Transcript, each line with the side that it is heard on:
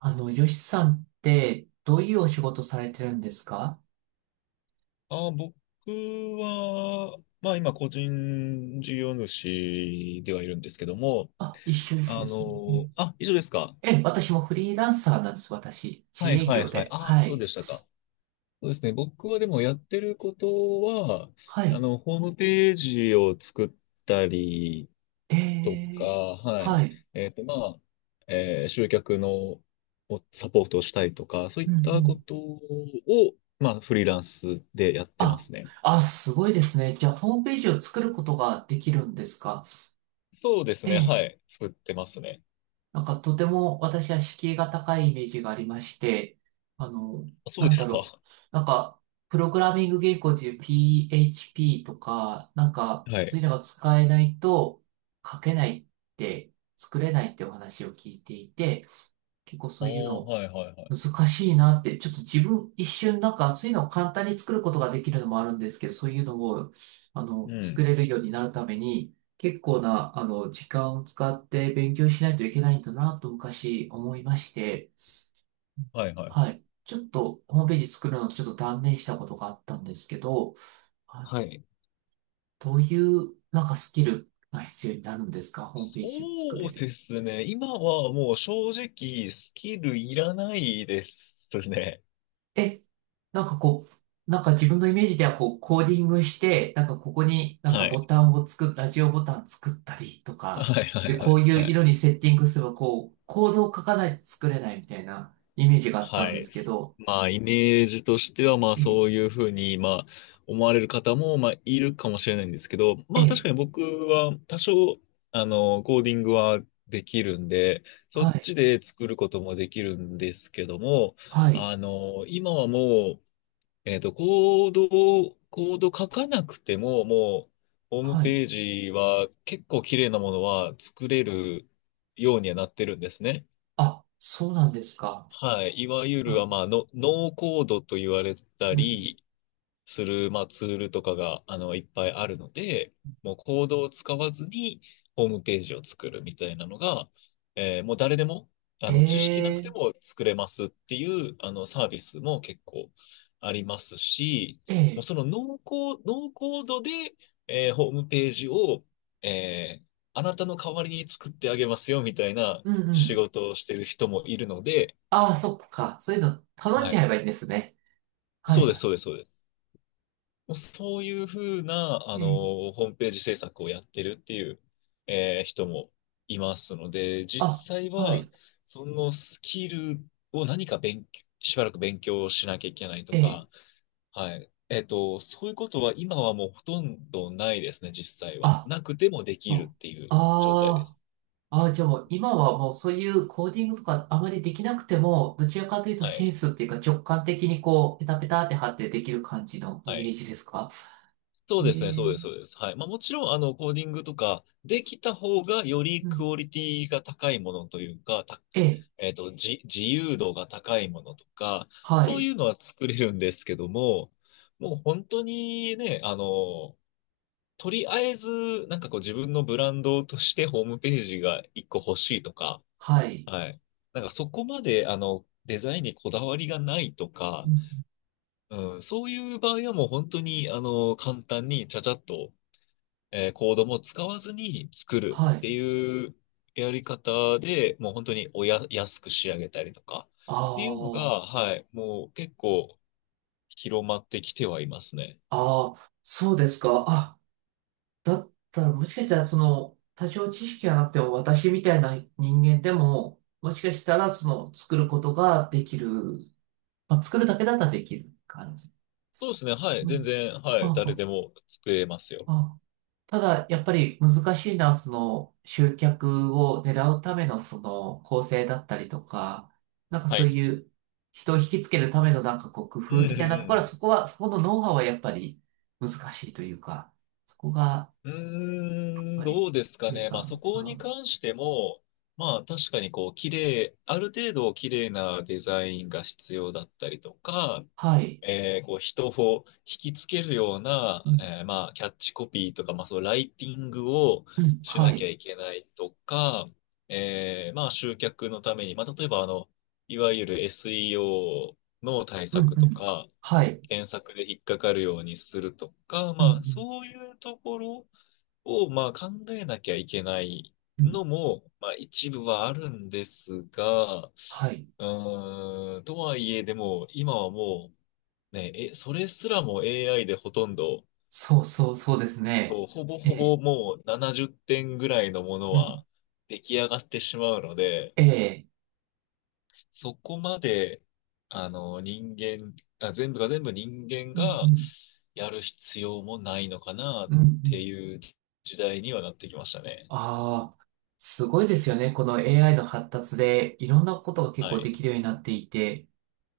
right: よしさんって、どういうお仕事されてるんですか？
left: 僕は、今個人事業主ではいるんですけども、
right: あ、一緒ですね。うん。
left: 以上ですか？
right: え、私もフリーランサーなんです、私。
left: は
right: 自
left: い
right: 営
left: はい
right: 業
left: はい。
right: で。
left: あ、
right: は
left: そう
right: い。
left: でしたか。そうですね。僕はでもやってることは、
right: はい。
left: ホームページを作ったり
right: え
left: とか、
right: ー、
left: は
right: は
left: い。
right: い。
left: えっと、まあ、集客のをサポートをしたりとか、そうい
right: う
left: っ
right: んう
left: たこ
right: ん。
left: とを、フリーランスでやってま
right: あ、
left: すね。
right: あ、すごいですね。じゃあ、ホームページを作ることができるんですか？
left: そうですね。
right: ええ、
left: はい。作ってますね。
right: なんかとても私は敷居が高いイメージがありまして、あの、
left: あ、そう
right: な
left: で
right: んだ
left: す
right: ろう。
left: か。
right: なんか、プログラミング言語でいう PHP とか、なんか、
left: は
right: そ
left: い。
right: ういうのが使えないと書けないって、作れないってお話を聞いていて、結構
left: あ
right: そ
left: あ、
right: ういうの
left: はいはいはい。
right: 難しいなって、ちょっと自分一瞬なんかそういうのを簡単に作ることができるのもあるんですけど、そういうのを、
left: う
right: 作
left: ん。
right: れるようになるために、結構な、時間を使って勉強しないといけないんだなと昔思いまして、
left: はいはいは
right: は
left: い。
right: い。ちょっとホームページ作るのをちょっと断念したことがあったんですけど、はい、
left: はい。
right: どういうなんかスキルが必要になるんですか？ホーム
left: そ
right: ページを作れ
left: う
right: る。
left: ですね。今はもう正直スキルいらないですね。
right: え、なんかこう、なんか自分のイメージではこう、コーディングして、なんかここになんか
left: は
right: ボ
left: い。
right: タンを作っ、ラジオボタン作ったりとか、
left: はいはい
right: で、
left: は
right: こう
left: い
right: いう
left: は
right: 色
left: い。
right: にセッティングすれば、こう、コードを書かないと作れないみたいなイメージがあった
left: は
right: んで
left: い。
right: すけど、
left: イメージとしては、
right: え、
left: そういうふうに、思われる方も、いるかもしれないんですけど、
right: え
left: 確
right: え、
left: かに僕は、多少、コーディングはできるんでそ
right: は
left: っ
right: い、
left: ちで作ることもできるんですけども、
right: はい、
left: 今はもう、コード書かなくても、もう、ホーム
right: はい。
left: ページは結構綺麗なものは作れるようにはなってるんですね。
right: あ、そうなんですか。
left: はい。いわゆ
right: う
left: る、
right: ん、
left: ノーコードと言われた
right: うん。
left: りする、ツールとかが、いっぱいあるので、もうコードを使わずにホームページを作るみたいなのが、もう誰でも、
right: え
left: 知識なくて
right: え、
left: も作れますっていう、サービスも結構ありますし、
right: え
left: もう
right: え、
left: そのノーコー、ノーコードで、ホームページを、えーあなたの代わりに作ってあげますよみたいな
right: うんう
left: 仕
right: ん。
left: 事をしてる人もいるので、
right: ああ、そっか。そういうの頼ん
left: は
right: じゃ
left: い。
right: えばいいんですね。は
left: そ
right: い、
left: うです、
right: は
left: そうです、そうです。もうそういうふうな、
right: い。ええ、
left: ホームページ制作をやってるっていう、人もいますので、実
right: あ、
left: 際
right: は
left: は、
right: い、
left: そのスキルを何か勉強、しばらく勉強しなきゃいけないと
right: ええ。
left: か、はい。えっと、そういうことは今はもうほとんどないですね、実際は。
right: あ
left: なくてもできる
right: あ、
left: っていう状態で
right: あー、
left: す。
right: あー、じゃあもう今はもうそういうコーディングとかあまりできなくても、どちらかというと
left: は
right: セン
left: い。
right: スっていうか直感的にこう、ペタペタって貼ってできる感じのイ
left: は
right: メー
left: い。
right: ジですか？
left: そ
right: え
left: うですね、
right: ー、
left: そうです、そうです。はい。もちろん、コーディングとかできた方がより
right: う
left: ク
right: ん。
left: オリティが高いものというか、た、
right: ええ、
left: えっと、じ、自由度が高いものとか、
right: は
left: そうい
right: い、
left: うのは作れるんですけども、もう本当にね、とりあえず、なんかこう自分のブランドとしてホームページが一個欲しいとか、
right: はい、
left: はい。なんかそこまで、デザインにこだわりがないと
right: う
left: か、
right: ん、
left: うん、そういう場合はもう本当に、簡単にちゃちゃっと、コードも使わずに作る
right: は
left: って
right: い。
left: いうやり方で、もう本当におや、安く仕上げたりとか
right: あ
left: っていうのが、
right: あ、
left: はい、もう結構広まってきてはいますね。
right: ああ、そうですか。あ、だったらもしかしたらその、多少知識がなくても私みたいな人間でも、もしかしたらその、作ることができる。まあ、作るだけだったらできる感じです
left: そうで
right: か？
left: すね、はい、
right: う
left: 全
right: ん。
left: 然、はい、
right: あ
left: 誰
right: あ、
left: でも作れますよ。
right: あはあ。ただ、やっぱり難しいのは、その、集客を狙うための、その、構成だったりとか、なんか
left: は
right: そう
left: い。
right: いう、人を引きつけるための、なんかこう、工
left: う
right: 夫
left: んうんう
right: みたいなとこ
left: んう
right: ろは、
left: ん。
right: そこは、そこのノウハウはやっぱり難しいというか、そこが、やっ
left: うーん、
right: ぱ
left: ど
right: り、
left: うですか
right: 皆
left: ね。
right: さ
left: まあそ
right: ん、
left: こに関しても、確かにこう綺麗、ある程度綺麗なデザインが必要だったりとか、
right: はい、
left: こう人を引きつけるよう
right: う
left: な、
right: ん、
left: キャッチコピーとか、ライティングを
right: うん、
left: し
right: は
left: なきゃ
right: い、
left: いけないとか、集客のために、例えばいわゆる SEO の対
right: うん、
left: 策
right: う
left: と
right: ん、
left: か、
right: はい、
left: 検索で引っかかるようにするとか、
right: うん、う
left: まあ
right: ん、
left: そういうところを、考えなきゃいけない
right: うん、
left: のも、一部はあるんですが、
right: はい、
left: とはいえ、でも、今はもう、それすらも AI でほとんど、
right: そうそう、そうですね。
left: ほぼ
right: え
left: ほ
right: え、
left: ぼもう70点ぐらいのもの
right: うん。
left: は出来上がってしまうので、
right: ええ。
left: そこまで、あの、人間、あ、全部が全部人間
right: うんう
left: が
right: ん。
left: やる必要もないのかな
right: う
left: っ
right: んうん。
left: ていう時代にはなってきましたね。
right: ああ、すごいですよね。この AI の発達でいろんなことが結
left: は
right: 構で
left: い。
right: きるようになっていて。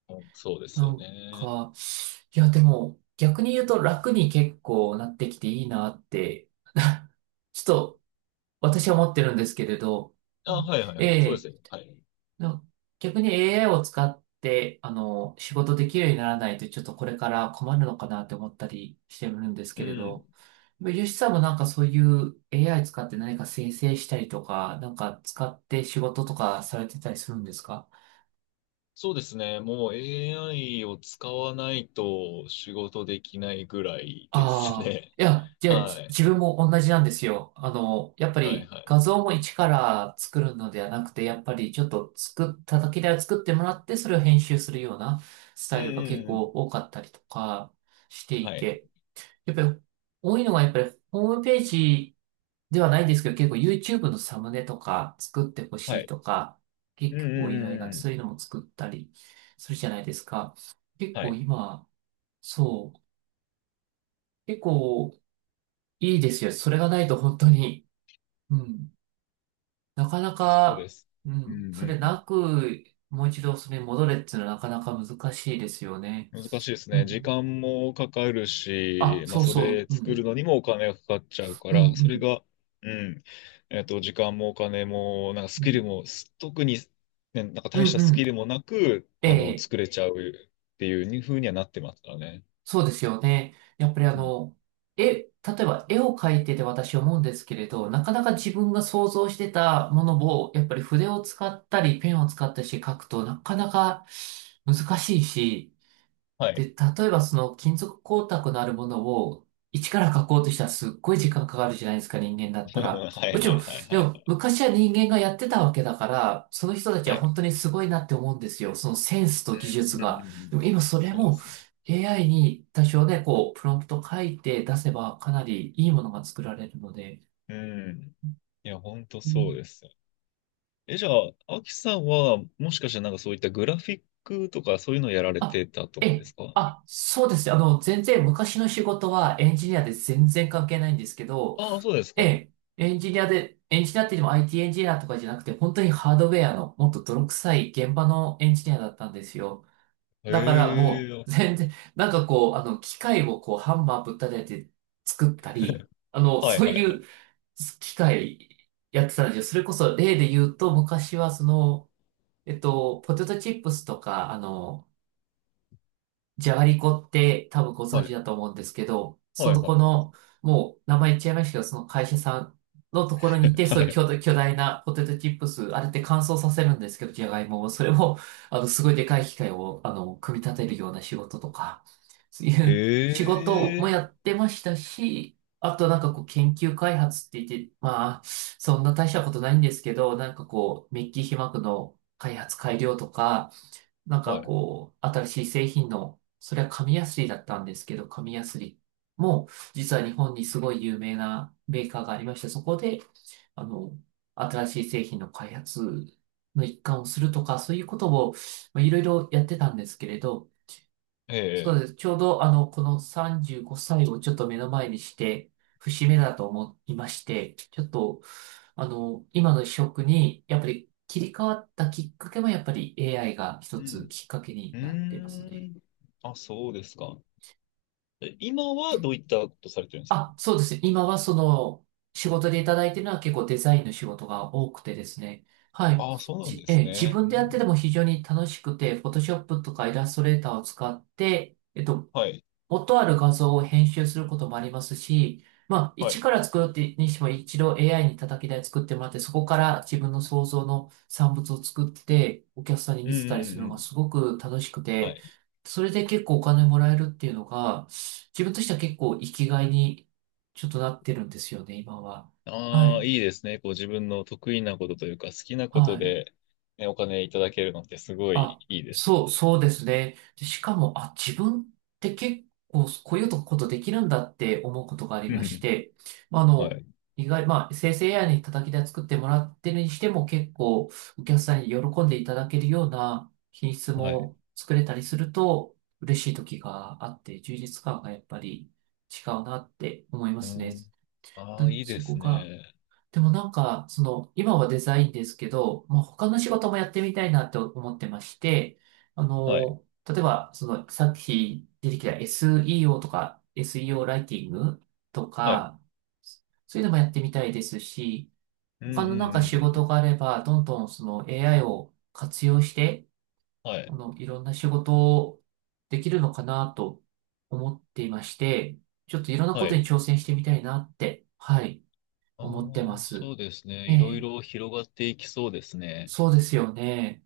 left: うんそうです
right: な
left: よ
right: ん
left: ね。
right: か、いやでも逆に言うと楽に結構なってきていいなって、ちょっと私は思ってるんですけれど。う
left: あ、
right: ん、
left: はいはい
right: え
left: はい。そうです
right: え。
left: よ。はい。
right: な逆に AI を使って、仕事できるようにならないとちょっとこれから困るのかなって思ったりしてるんです
left: う
right: けれ
left: ん。
right: ど。ヨシさんもなんかそういう AI 使って何か生成したりとか、なんか使って仕事とかされてたりするんですか？
left: そうですね。もう AI を使わないと仕事できないぐらいです
right: ああ、
left: ね。
right: いや、じゃあ
left: は
right: じ自
left: い。
right: 分も同じなんですよ。やっぱ
left: はい
right: り
left: は
right: 画
left: い。
right: 像も一から作るのではなくて、やっぱりちょっと作っただけでは作ってもらって、それを編集するようなス
left: う
right: タ
left: ん
right: イルが結
left: うんう
right: 構
left: ん。
right: 多かったりとかしてい
left: はい。
right: て、やっぱり多いのがやっぱりホームページではないですけど、結構 YouTube のサムネとか作ってほ
left: は
right: しい
left: い。
right: とか、
left: うんう
right: 結構依
left: ん
right: 頼
left: うん
right: が
left: う
right: そう
left: ん。
right: いうのも作ったりするじゃないですか。結
left: は
right: 構
left: い。
right: 今、そう、結構いいですよ。それがないと本当に、うん、なかな
left: そうで
right: か、
left: す。
right: う
left: うん
right: ん、
left: う
right: それ
left: んう
right: な
left: ん。
right: く、もう一度それに戻れっていうのはなかなか難しいですよね。
left: 難しいです
right: う
left: ね。時
right: ん。
left: 間もかかる
right: あ、
left: し、まあ、
right: そう
left: そ
right: そ
left: れ
right: う、う
left: 作
right: ん、
left: るのにもお金がかかっちゃうか
right: うん、う
left: ら、それ
right: ん、
left: が、うん、えっと、時間もお金も、なんかス
right: う
left: キル
right: ん、
left: も、特に、ね、なんか
right: う
left: 大し
right: ん、
left: た
right: う
left: スキ
right: ん、
left: ルもなく、
right: ええ、
left: 作れちゃうっていう風にはなってますからね。
right: そうですよね。やっぱり
left: うん
right: 例えば絵を描いてて私思うんですけれど、なかなか自分が想像してたものを、やっぱり筆を使ったりペンを使ったりして描くとなかなか難しいし、
left: は
right: で、
left: い。
right: 例えばその金属光沢のあるものを一から書こうとしたらすっごい時間かかるじゃないですか、人間だっ たら。
left: は
right: も
left: い
right: ち
left: は
right: ろん、
left: いはい
right: で
left: は
right: も
left: い。
right: 昔は人間がやってたわけだから、その人たち
left: は
right: は
left: い。
right: 本当にすごいなって思うんですよ。そのセンス
left: う
right: と技術
left: んうんうん
right: が。
left: うん。
right: でも今それ
left: そうで
right: も
left: すね。
right: AI に多少ね、こう、プロンプト書いて出せばかなりいいものが作られるので。
left: うん。いや、本当
right: う
left: そう
right: ん、
left: ですよ。え、じゃあ、アキさんは、もしかしてなんかそういったグラフィックとかそういうのやられ
right: あ、
left: てたと
right: え
left: かで
right: え、
left: すか？
right: あ、そうですね。全然昔の仕事はエンジニアで全然関係ないんですけど、
left: ああ、そうです
right: え
left: か。
right: え、エンジニアって言っても IT エンジニアとかじゃなくて、本当にハードウェアのもっと泥臭い現場のエンジニアだったんですよ。
left: へ
right: だからも
left: え、
right: う全然、なんかこう、機械をこう、ハンマーぶったたいて作ったり、
left: はい
right: そう
left: はい
right: い
left: はい。
right: う機械やってたんですよ。それこそ例で言うと、昔はその、ポテトチップスとか、じゃがりこって多分ご存
left: は
right: 知
left: い、
right: だと思うんですけど、
left: は
right: そ
left: い、
right: の
left: はい
right: こ
left: は
right: の、もう名前言っちゃいましたけど、その会社さんのところにいて、
left: い。
right: そう
left: は
right: いう
left: い。
right: 巨大なポテトチップス、あれって乾燥させるんですけど、じゃがいもを、それを、すごいでかい機械を、組み立てるような仕事とか、そういう仕
left: え
right: 事も
left: え、
right: やってましたし、あとなんかこう研究開発って言って、まあ、そんな大したことないんですけど、なんかこう、メッキ被膜の開発改良とか、なん
left: は
right: か
left: い。
right: こう、新しい製品の、それは紙やすりだったんですけど、紙やすりも、実は日本にすごい有名なメーカーがありまして、そこで、あの、新しい製品の開発の一環をするとか、そういうことを、まあ、いろいろやってたんですけれど、
left: え
right: そう
left: え、
right: です。ちょうど、この35歳をちょっと目の前にして、節目だと思いまして、ちょっと、今の職に、やっぱり切り替わったきっかけも、やっぱり AI が一
left: う
right: つ
left: ん。
right: きっかけ
left: う
right: になってます
left: ー
right: ね。
left: ん。あ、そうですか。え、今はどういったことされてるんですか？
right: あ、そうですね。今はその、仕事でいただいてるのは結構デザインの仕事が多くてですね。はい。
left: ああ、そうなん
right: じ、
left: で
right: え
left: す
right: ー自
left: ね。
right: 分
left: う
right: でやってて
left: ん
right: も非常に楽しくて、フォトショップとかイラストレーターを使って、
left: はい、
right: 元ある画像を編集することもありますし、まあ、
left: は
right: 一
left: い。
right: から作るってにしても一度 AI に叩き台作ってもらって、そこから自分の想像の産物を作って、お客さんに
left: う
right: 見
left: ん、う
right: せたりす
left: ん、
right: る
left: う
right: のが
left: ん。
right: すごく楽しく
left: は
right: て、
left: い
right: それで結構お金もらえるっていうのが、自分としては結構生きがいにちょっとなってるんですよね、今は。は
left: ああ、
right: い、
left: いいですね。こう自分の得意なことというか、好きなこ
right: は
left: と
right: い。
left: で、ね、お金いただけるのってすごい
right: あ、
left: いいですよ
right: そう、
left: ね。
right: そうですね。で、しかも、あ、自分って結構こういうことできるんだって思うことがあ り
left: う
right: まし
left: ん
right: て、まあ、
left: はい。
right: 意外、まあ、生成やに叩き台作ってもらってるにしても結構お客さんに喜んでいただけるような品質
left: はい。
right: も作れたりすると嬉しい時があって、充実感がやっぱり違うなって思いま
left: う
right: すね。
left: ん。
right: で
left: ああ、いいで
right: そこ
left: す
right: が
left: ね。
right: でもなんか、その、今はデザインですけど、まあ、他の仕事もやってみたいなって思ってまして、
left: はい。
right: 例えば、その、さっき出てきた SEO とか、SEO ライティングと
left: はい。
right: か、そういうのもやってみたいですし、
left: うんうん
right: 他
left: うん
right: のなんか仕
left: う
right: 事
left: ん。
right: があれば、どんどんその AI を活用して、
left: はい。
right: いろんな仕事をできるのかなと思っていまして、ちょっといろんな
left: は
right: こと
left: い。
right: に挑戦してみたいなって、はい、
left: あ
right: 思って
left: あ、
right: ま
left: そ
right: す。
left: うですね。
right: え
left: いろい
right: え、
left: ろ広がっていきそうですね。
right: そうですよね。